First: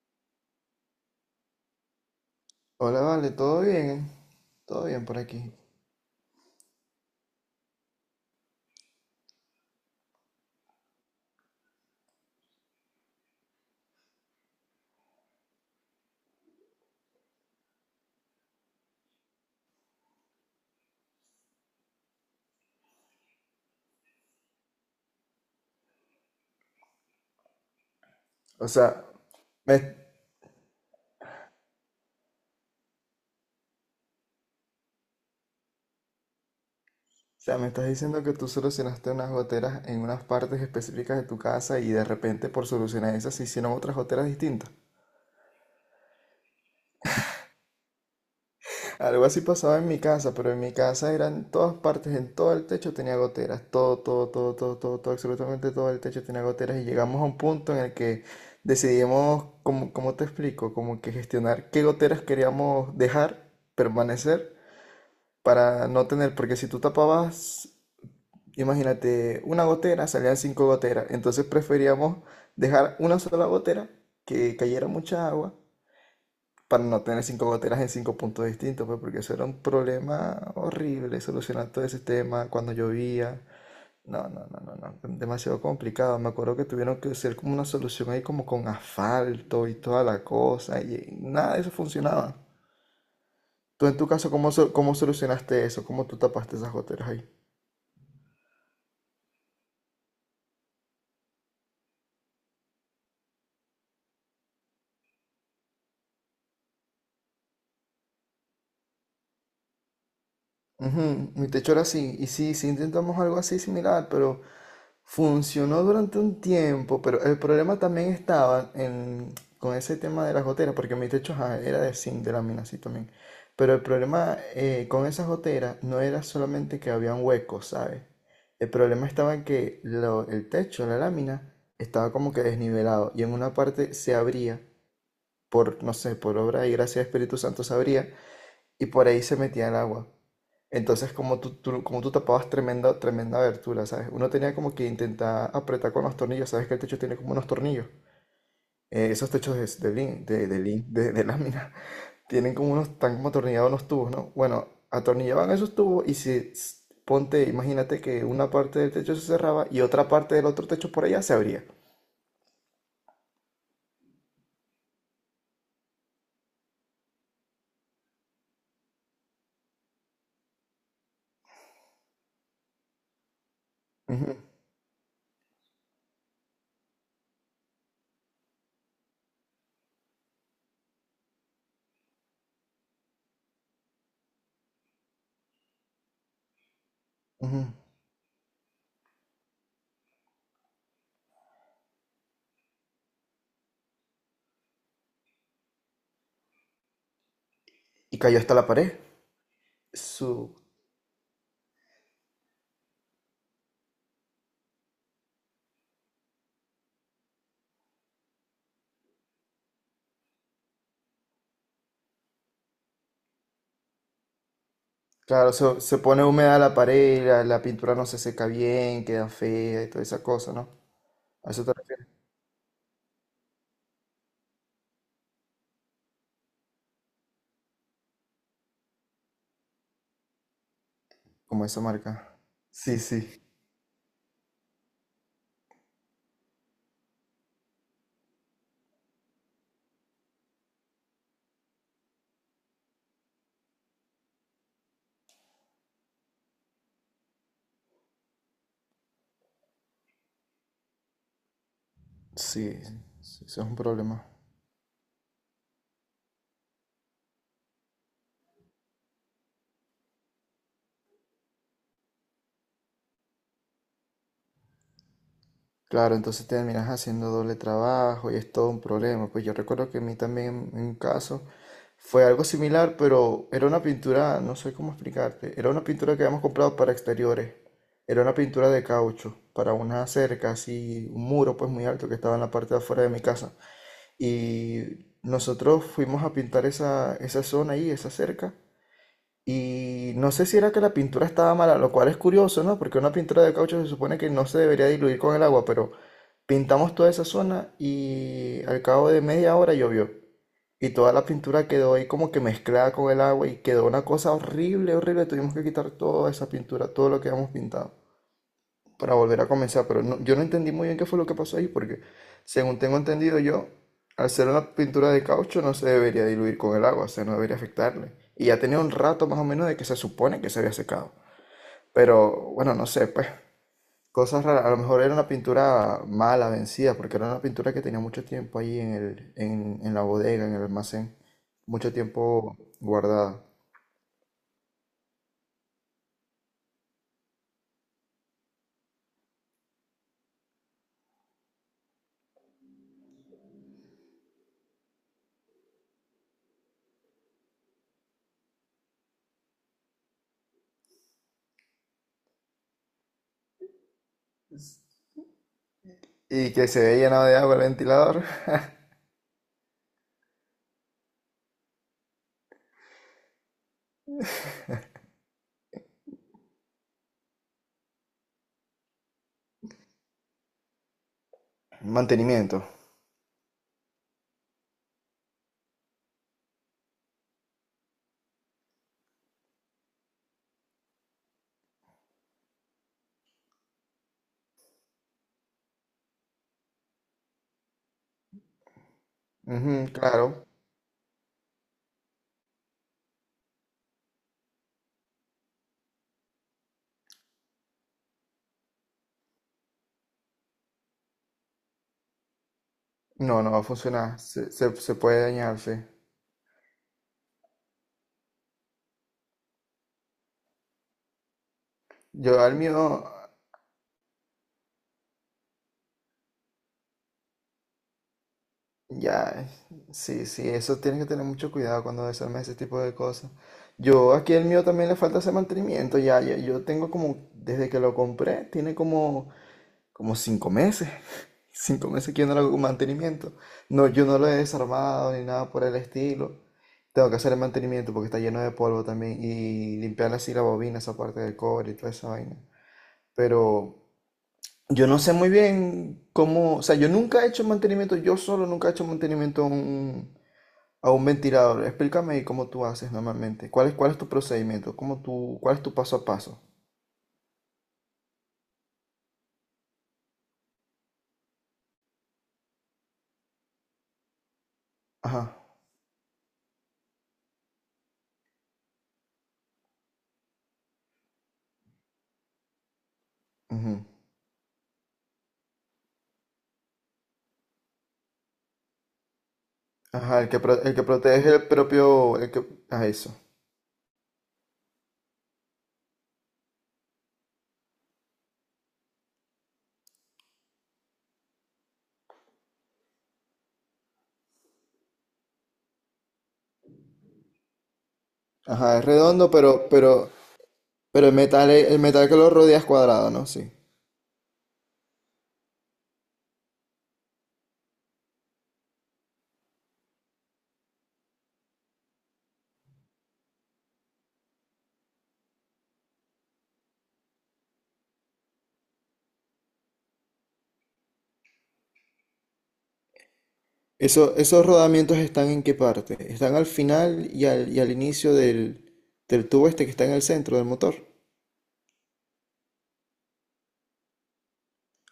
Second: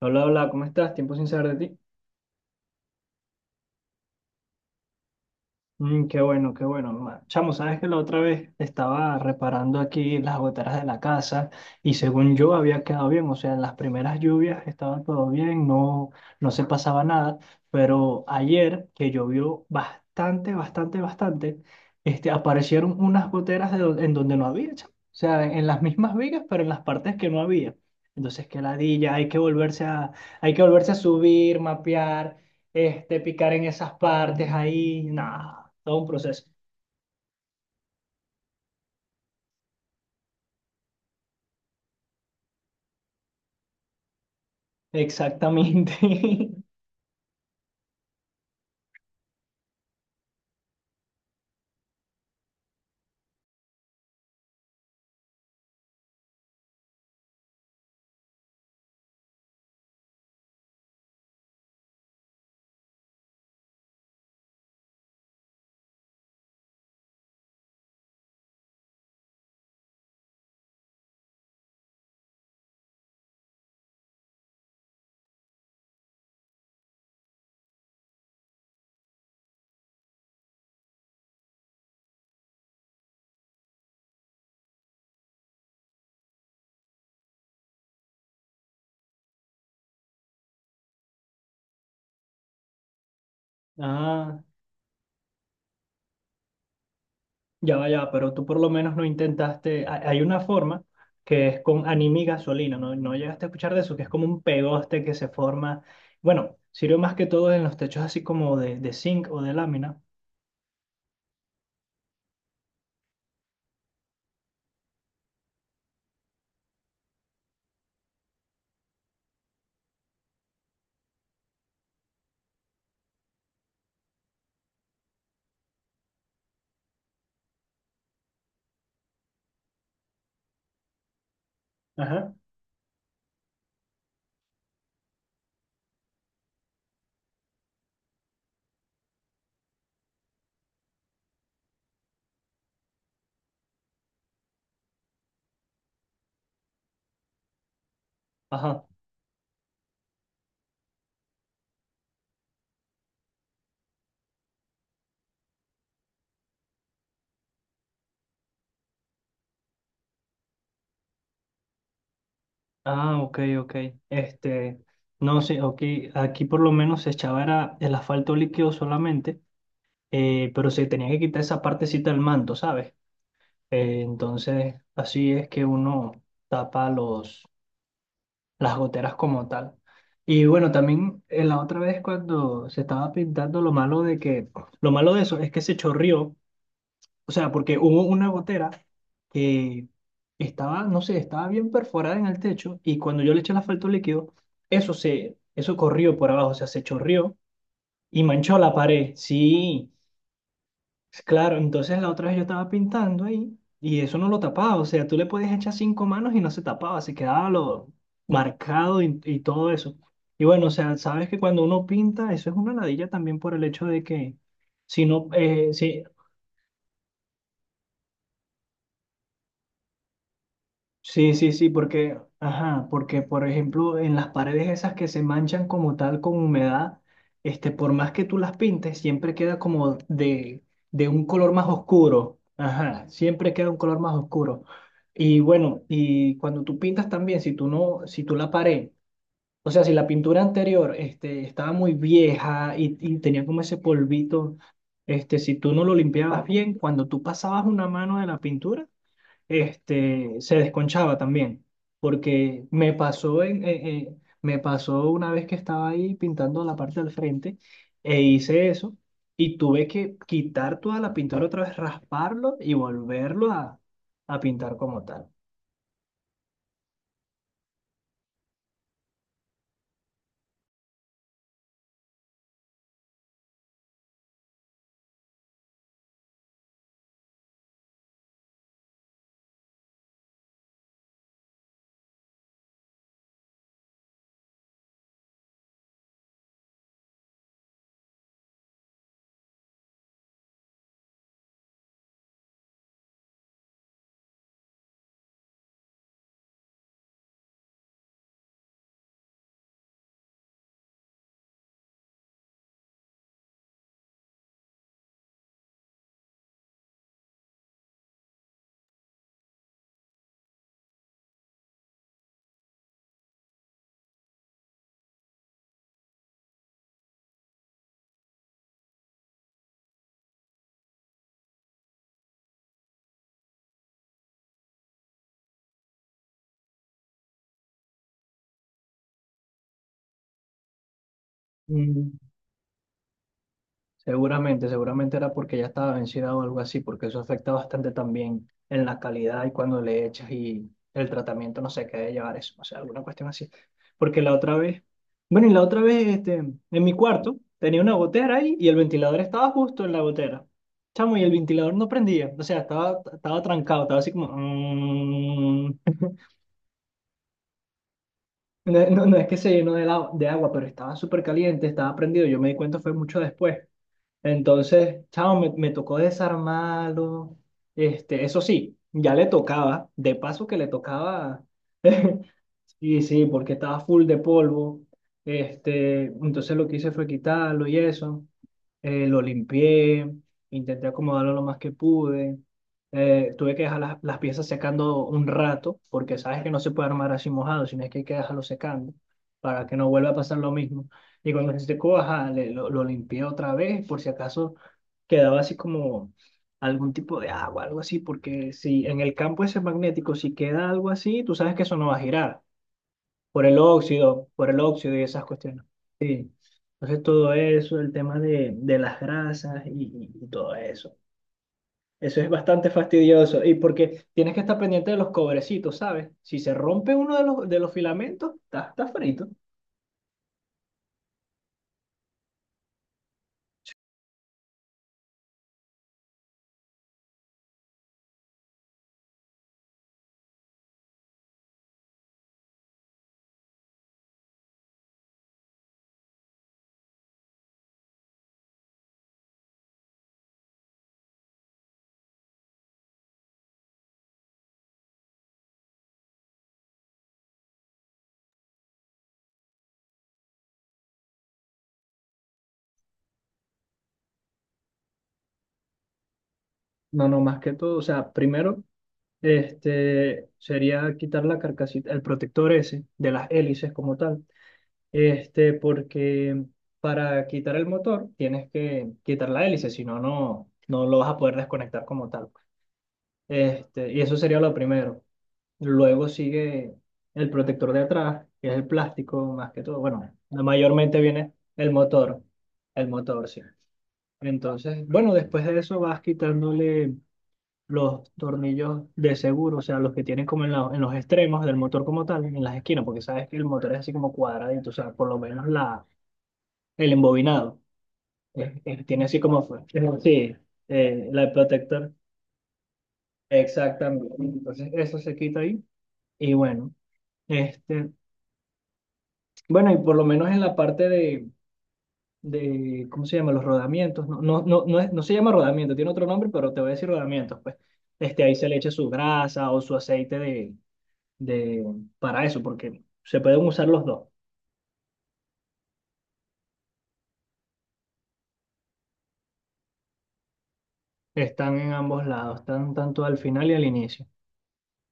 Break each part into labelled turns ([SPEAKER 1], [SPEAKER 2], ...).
[SPEAKER 1] Hola, hola, ¿cómo estás? Tiempo sin saber de ti.
[SPEAKER 2] Hola, vale, todo bien por aquí.
[SPEAKER 1] Mm, qué bueno, qué bueno. Chamo, sabes que la otra vez estaba reparando aquí las goteras de la casa y según yo había quedado bien, o sea, en las primeras lluvias estaba todo bien, no, no se pasaba nada, pero ayer que llovió bastante, bastante, bastante, aparecieron unas goteras en donde no había, chamo. O sea, en las mismas vigas, pero en las partes que no había. Entonces, qué
[SPEAKER 2] O sea,
[SPEAKER 1] ladilla,
[SPEAKER 2] me, o
[SPEAKER 1] hay que volverse a subir, mapear, picar en esas partes ahí, nada. Todo un proceso.
[SPEAKER 2] sea, me estás diciendo que tú solucionaste unas goteras en unas partes específicas de tu casa y de repente por solucionar esas se hicieron otras goteras distintas.
[SPEAKER 1] Exactamente.
[SPEAKER 2] Algo así pasaba en mi casa, pero en mi casa eran todas partes, en todo el techo tenía goteras, todo, todo, todo, todo, todo, todo, absolutamente todo el techo tenía goteras y llegamos a un punto en el que decidimos, como, ¿cómo te explico? Como que gestionar qué goteras queríamos dejar permanecer para no tener, porque si tú tapabas, imagínate, una gotera, salían cinco goteras, entonces preferíamos dejar una sola gotera que cayera mucha agua para no tener cinco goteras en cinco puntos distintos, pues porque eso era un problema horrible, solucionar todo ese tema cuando llovía. No, no, no, no, no, demasiado complicado. Me acuerdo que tuvieron que hacer como una solución ahí como con asfalto y toda la cosa y nada de eso funcionaba. Tú en tu caso,
[SPEAKER 1] Ah,
[SPEAKER 2] ¿ cómo solucionaste eso? ¿Cómo tú tapaste esas goteras ahí?
[SPEAKER 1] ya va, pero tú por lo menos no intentaste. Hay una forma que es con anime y gasolina, ¿no? No llegaste a escuchar de eso, que es como un pegoste que se forma. Bueno, sirve más que todo en los techos así como de zinc o de lámina.
[SPEAKER 2] Ujú. Mi techo era así, y sí, sí intentamos algo así similar, pero funcionó durante un tiempo, pero el problema también estaba con ese tema de las goteras, porque mi techo ajá, era de zinc, de lámina así también, pero el problema con esas goteras no era solamente que habían huecos, ¿sabes? El problema estaba en que el techo, la lámina, estaba como
[SPEAKER 1] Ajá.
[SPEAKER 2] que desnivelado, y en una parte se abría, por, no sé, por obra y gracia del Espíritu Santo se abría, y por ahí se metía el agua. Entonces, como como tú tapabas tremenda, tremenda abertura, ¿sabes? Uno tenía como que intentar apretar con los tornillos, ¿sabes? Que el techo tiene como unos tornillos.
[SPEAKER 1] Ajá.
[SPEAKER 2] Esos techos de lámina tienen como unos, están como atornillados unos tubos, ¿no? Bueno, atornillaban esos tubos y si, s- ponte, imagínate que una parte del techo se cerraba y otra parte del otro techo por allá se abría.
[SPEAKER 1] Ah, ok, ok. Este, no sé, ok. Aquí por lo menos se echaba era el asfalto líquido solamente, pero se tenía que quitar esa partecita del manto, ¿sabes?
[SPEAKER 2] Ujú,
[SPEAKER 1] Entonces, así es que uno tapa los, las goteras como tal. Y bueno, también la otra vez cuando se estaba pintando, lo malo de eso es que se chorrió, o sea,
[SPEAKER 2] ujú.
[SPEAKER 1] porque hubo una gotera que no sé, estaba bien perforada en el techo y cuando yo le eché el asfalto líquido, eso corrió por abajo, o sea, se chorrió
[SPEAKER 2] Y
[SPEAKER 1] y
[SPEAKER 2] cayó hasta
[SPEAKER 1] manchó
[SPEAKER 2] la
[SPEAKER 1] la
[SPEAKER 2] pared.
[SPEAKER 1] pared. Sí.
[SPEAKER 2] Su,
[SPEAKER 1] Claro, entonces la otra vez yo estaba pintando ahí y eso no lo tapaba, o sea, tú le podías echar cinco manos y no se tapaba, se quedaba lo marcado y todo eso. Y bueno, o sea, sabes que cuando uno pinta, eso es una ladilla también por el hecho de que si no,
[SPEAKER 2] claro, se, se
[SPEAKER 1] si
[SPEAKER 2] pone húmeda la pared, la pintura no se seca bien, queda fea y toda esa cosa, ¿no?
[SPEAKER 1] Sí,
[SPEAKER 2] ¿A
[SPEAKER 1] sí,
[SPEAKER 2] eso
[SPEAKER 1] sí,
[SPEAKER 2] te refieres?
[SPEAKER 1] porque, ajá, porque por ejemplo en las paredes esas que se manchan como tal con humedad, por más que tú las pintes, siempre queda de un color
[SPEAKER 2] Como
[SPEAKER 1] más
[SPEAKER 2] esa marca.
[SPEAKER 1] oscuro,
[SPEAKER 2] Sí,
[SPEAKER 1] ajá,
[SPEAKER 2] sí.
[SPEAKER 1] siempre queda un color más oscuro. Y bueno, y cuando tú pintas también, si tú la pared, o sea, si la pintura anterior, estaba muy vieja y tenía como ese polvito, si tú no lo limpiabas bien, cuando tú pasabas una mano de la pintura se desconchaba también, porque
[SPEAKER 2] Sí,
[SPEAKER 1] me pasó,
[SPEAKER 2] sí, eso es un problema.
[SPEAKER 1] me pasó una vez que estaba ahí pintando la parte del frente e hice eso y tuve que quitar toda la pintura otra vez, rasparlo a pintar como tal.
[SPEAKER 2] Claro, entonces terminas haciendo doble trabajo y es todo un problema. Pues yo recuerdo que a mí también en un caso fue algo similar, pero era una pintura, no sé cómo explicarte, era una pintura que habíamos comprado para exteriores. Era una pintura de caucho para una cerca, así, un muro pues muy alto que estaba en la parte de afuera de mi casa. Y nosotros fuimos a pintar esa zona ahí, esa cerca. Y no sé si era que la pintura estaba mala, lo cual es curioso, ¿no? Porque una pintura de caucho se supone que no se debería diluir con el agua, pero pintamos toda esa zona y al cabo de media hora llovió. Y toda la pintura quedó ahí como que mezclada con el agua y quedó una cosa horrible, horrible. Tuvimos que quitar toda esa pintura, todo lo que habíamos pintado para volver a comenzar, pero yo no entendí muy bien qué fue lo que pasó ahí, porque según tengo entendido yo, al ser una pintura de caucho no se debería diluir con el agua, o sea, no debería afectarle. Y ya tenía un rato más o menos de que se supone que se había secado. Pero bueno, no sé, pues cosas raras. A lo mejor era una pintura mala, vencida, porque era una pintura que tenía mucho tiempo ahí en en la bodega, en el almacén, mucho
[SPEAKER 1] Mm.
[SPEAKER 2] tiempo guardada.
[SPEAKER 1] Seguramente, seguramente era porque ya estaba vencida o algo así, porque eso afecta bastante también en la calidad y cuando le echas y el tratamiento, no sé qué debe llevar eso, o sea, alguna cuestión así. Porque la otra vez, bueno, y la otra vez, en mi cuarto tenía una gotera ahí y el ventilador estaba justo en la gotera. Chamo, y el ventilador no prendía, o sea, estaba trancado, estaba así como... mm.
[SPEAKER 2] Y que se veía llenado de agua el ventilador.
[SPEAKER 1] No, no, no es que se llenó de agua, pero estaba súper caliente, estaba prendido, yo me di cuenta fue mucho después. Entonces, chao, me tocó desarmarlo. Eso sí, ya le tocaba, de paso que le tocaba,
[SPEAKER 2] Mantenimiento.
[SPEAKER 1] sí sí, porque estaba full de polvo. Este, entonces lo que hice fue quitarlo y eso lo limpié, intenté acomodarlo lo más que pude. Tuve que dejar las piezas secando un rato, porque sabes que no se puede armar así mojado, sino es que hay que dejarlo secando para que no
[SPEAKER 2] Ujú,
[SPEAKER 1] vuelva a pasar
[SPEAKER 2] claro.
[SPEAKER 1] lo mismo. Y cuando se secó, ajá, lo limpié otra vez, por si acaso quedaba así como algún tipo de agua, algo así, porque si en el campo ese magnético, si queda algo así, tú sabes que eso no va a girar
[SPEAKER 2] No, no va a funcionar.
[SPEAKER 1] por
[SPEAKER 2] Se,
[SPEAKER 1] el
[SPEAKER 2] se,
[SPEAKER 1] óxido
[SPEAKER 2] se
[SPEAKER 1] y
[SPEAKER 2] puede
[SPEAKER 1] esas
[SPEAKER 2] dañar,
[SPEAKER 1] cuestiones.
[SPEAKER 2] sí.
[SPEAKER 1] Entonces todo eso, el tema de las grasas y todo eso. Eso es
[SPEAKER 2] Yo al
[SPEAKER 1] bastante
[SPEAKER 2] mío,
[SPEAKER 1] fastidioso y porque tienes que estar pendiente de los cobrecitos, ¿sabes? Si se rompe uno de los filamentos, está frito.
[SPEAKER 2] ya, sí, sí, eso tienes que tener mucho cuidado cuando desarmes ese tipo de cosas. Yo aquí el mío también le falta ese mantenimiento, ya, ya, yo tengo como, desde que lo compré, tiene como, como 5 meses. 5 meses que yo no le hago mantenimiento. No, yo no lo he desarmado ni nada por el estilo. Tengo que hacer el mantenimiento porque está lleno de polvo también y limpiar así la bobina, esa parte del cobre y toda esa vaina. Pero yo no sé muy bien cómo, o sea, yo nunca he hecho mantenimiento, yo solo nunca he hecho mantenimiento a a un ventilador. Explícame ahí cómo tú haces normalmente. Cuál es tu procedimiento? ¿Cómo tú, cuál es tu paso a paso?
[SPEAKER 1] No, no, más que todo, o sea, primero sería quitar la carcasita, el protector ese de las hélices como tal,
[SPEAKER 2] Ajá.
[SPEAKER 1] porque para quitar el motor tienes que quitar la hélice, si no, no lo vas a poder desconectar como tal.
[SPEAKER 2] Ujú.
[SPEAKER 1] Este, y eso sería lo primero. Luego sigue el protector de atrás, que es el plástico más que todo. Bueno,
[SPEAKER 2] Ajá, el que
[SPEAKER 1] mayormente
[SPEAKER 2] protege
[SPEAKER 1] viene
[SPEAKER 2] el propio, el que, ah,
[SPEAKER 1] el
[SPEAKER 2] eso.
[SPEAKER 1] motor, sí. Entonces, bueno, después de eso vas quitándole los tornillos de seguro, o sea, los que tienen como en los extremos del motor como tal, en las esquinas, porque sabes que el motor es así como cuadradito, o sea, por lo menos el embobinado, es
[SPEAKER 2] Ajá, es
[SPEAKER 1] tiene así
[SPEAKER 2] redondo,
[SPEAKER 1] como fue. Sí,
[SPEAKER 2] pero el
[SPEAKER 1] la
[SPEAKER 2] metal, el
[SPEAKER 1] protector,
[SPEAKER 2] metal que lo rodea es cuadrado, ¿no? Sí.
[SPEAKER 1] exactamente. Entonces, eso se quita ahí y bueno. Este, bueno, y por lo menos en la parte de ¿cómo se llama? Los rodamientos. No, no, no, no, no se llama rodamiento, tiene otro nombre, pero te voy a decir rodamientos. Pues ahí se le echa su grasa o su aceite de, para eso, porque se pueden usar los dos.
[SPEAKER 2] Eso, ¿esos rodamientos están en qué parte? Están al final y al inicio del, del tubo este que está en el centro del motor.
[SPEAKER 1] Están en ambos lados, están tanto al final y al inicio.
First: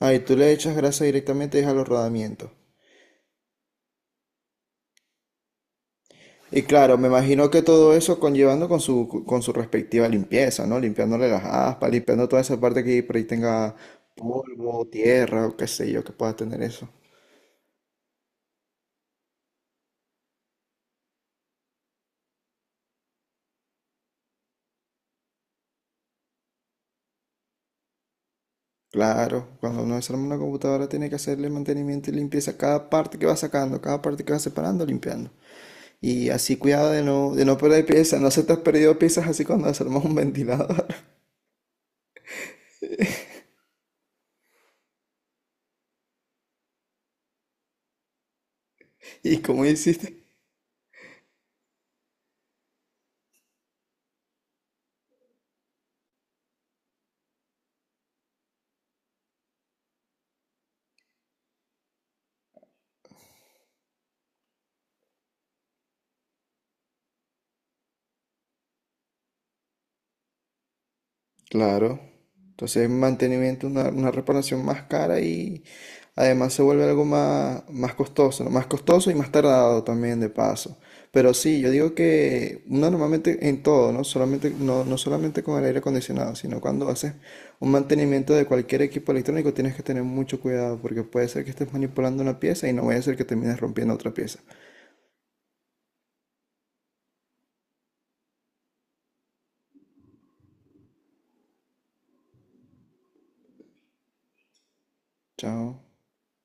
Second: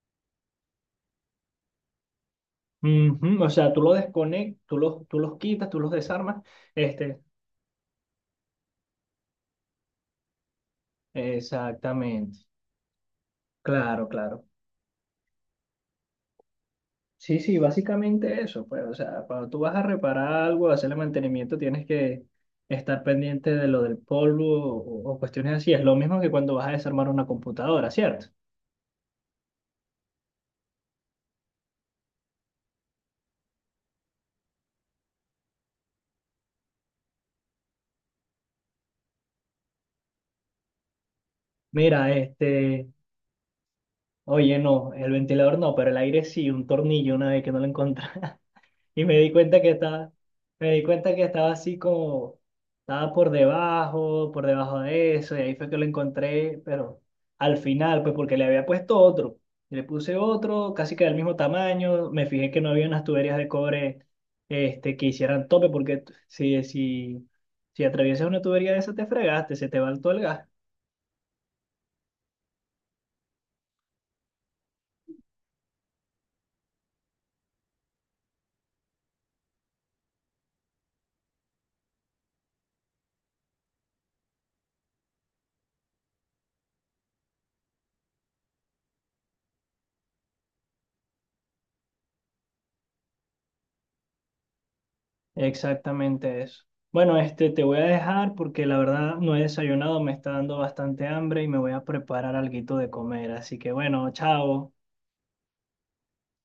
[SPEAKER 2] Ah, ¿y tú le echas grasa directamente es a los rodamientos?
[SPEAKER 1] Ujú. O sea, tú lo desconectas, tú los quitas, tú los desarmas.
[SPEAKER 2] Y claro, me
[SPEAKER 1] Este,
[SPEAKER 2] imagino que todo eso conllevando con su respectiva limpieza, ¿no? Limpiándole las aspas, limpiando toda
[SPEAKER 1] exactamente.
[SPEAKER 2] esa parte que por ahí tenga
[SPEAKER 1] Claro, claro.
[SPEAKER 2] polvo, tierra o qué sé yo, que pueda tener eso.
[SPEAKER 1] Sí, sí, básicamente eso, pues, o sea, cuando tú vas a reparar algo, hacerle mantenimiento, tienes que estar pendiente de lo del polvo o cuestiones así. Es lo mismo que cuando vas a desarmar una computadora, ¿cierto?
[SPEAKER 2] Claro, cuando uno desarma una computadora tiene que hacerle mantenimiento y limpieza a cada parte que va sacando, cada parte que va separando, limpiando. Y así cuidado de de no perder piezas, no se te has perdido piezas así cuando desarmas un ventilador.
[SPEAKER 1] Mira, este, oye, no, el ventilador no, pero el aire sí, un tornillo una vez que no lo encontré. Y
[SPEAKER 2] ¿Y cómo hiciste?
[SPEAKER 1] me di cuenta que estaba así como, estaba por debajo de eso, y ahí fue que lo encontré, pero al final, pues porque le había puesto otro, y le puse otro, casi que del mismo tamaño, me fijé que no había unas tuberías de cobre que hicieran tope, porque si, si atraviesas una tubería de esa te fregaste, se te va todo el gas.
[SPEAKER 2] Claro. Entonces, mantenimiento, una reparación más cara y además se vuelve algo más, más costoso, ¿no? Más costoso y más tardado también de paso. Pero sí, yo digo que uno normalmente en todo, ¿no? Solamente, no, no solamente con el aire acondicionado, sino cuando haces un mantenimiento de cualquier equipo electrónico tienes que tener mucho cuidado porque puede ser que estés manipulando una pieza y no vaya a ser que termines rompiendo otra pieza.
[SPEAKER 1] Exactamente eso. Bueno, este te voy a dejar porque la verdad no he desayunado, me está dando bastante hambre y me voy a preparar alguito de comer. Así que bueno, chao.
[SPEAKER 2] Chao.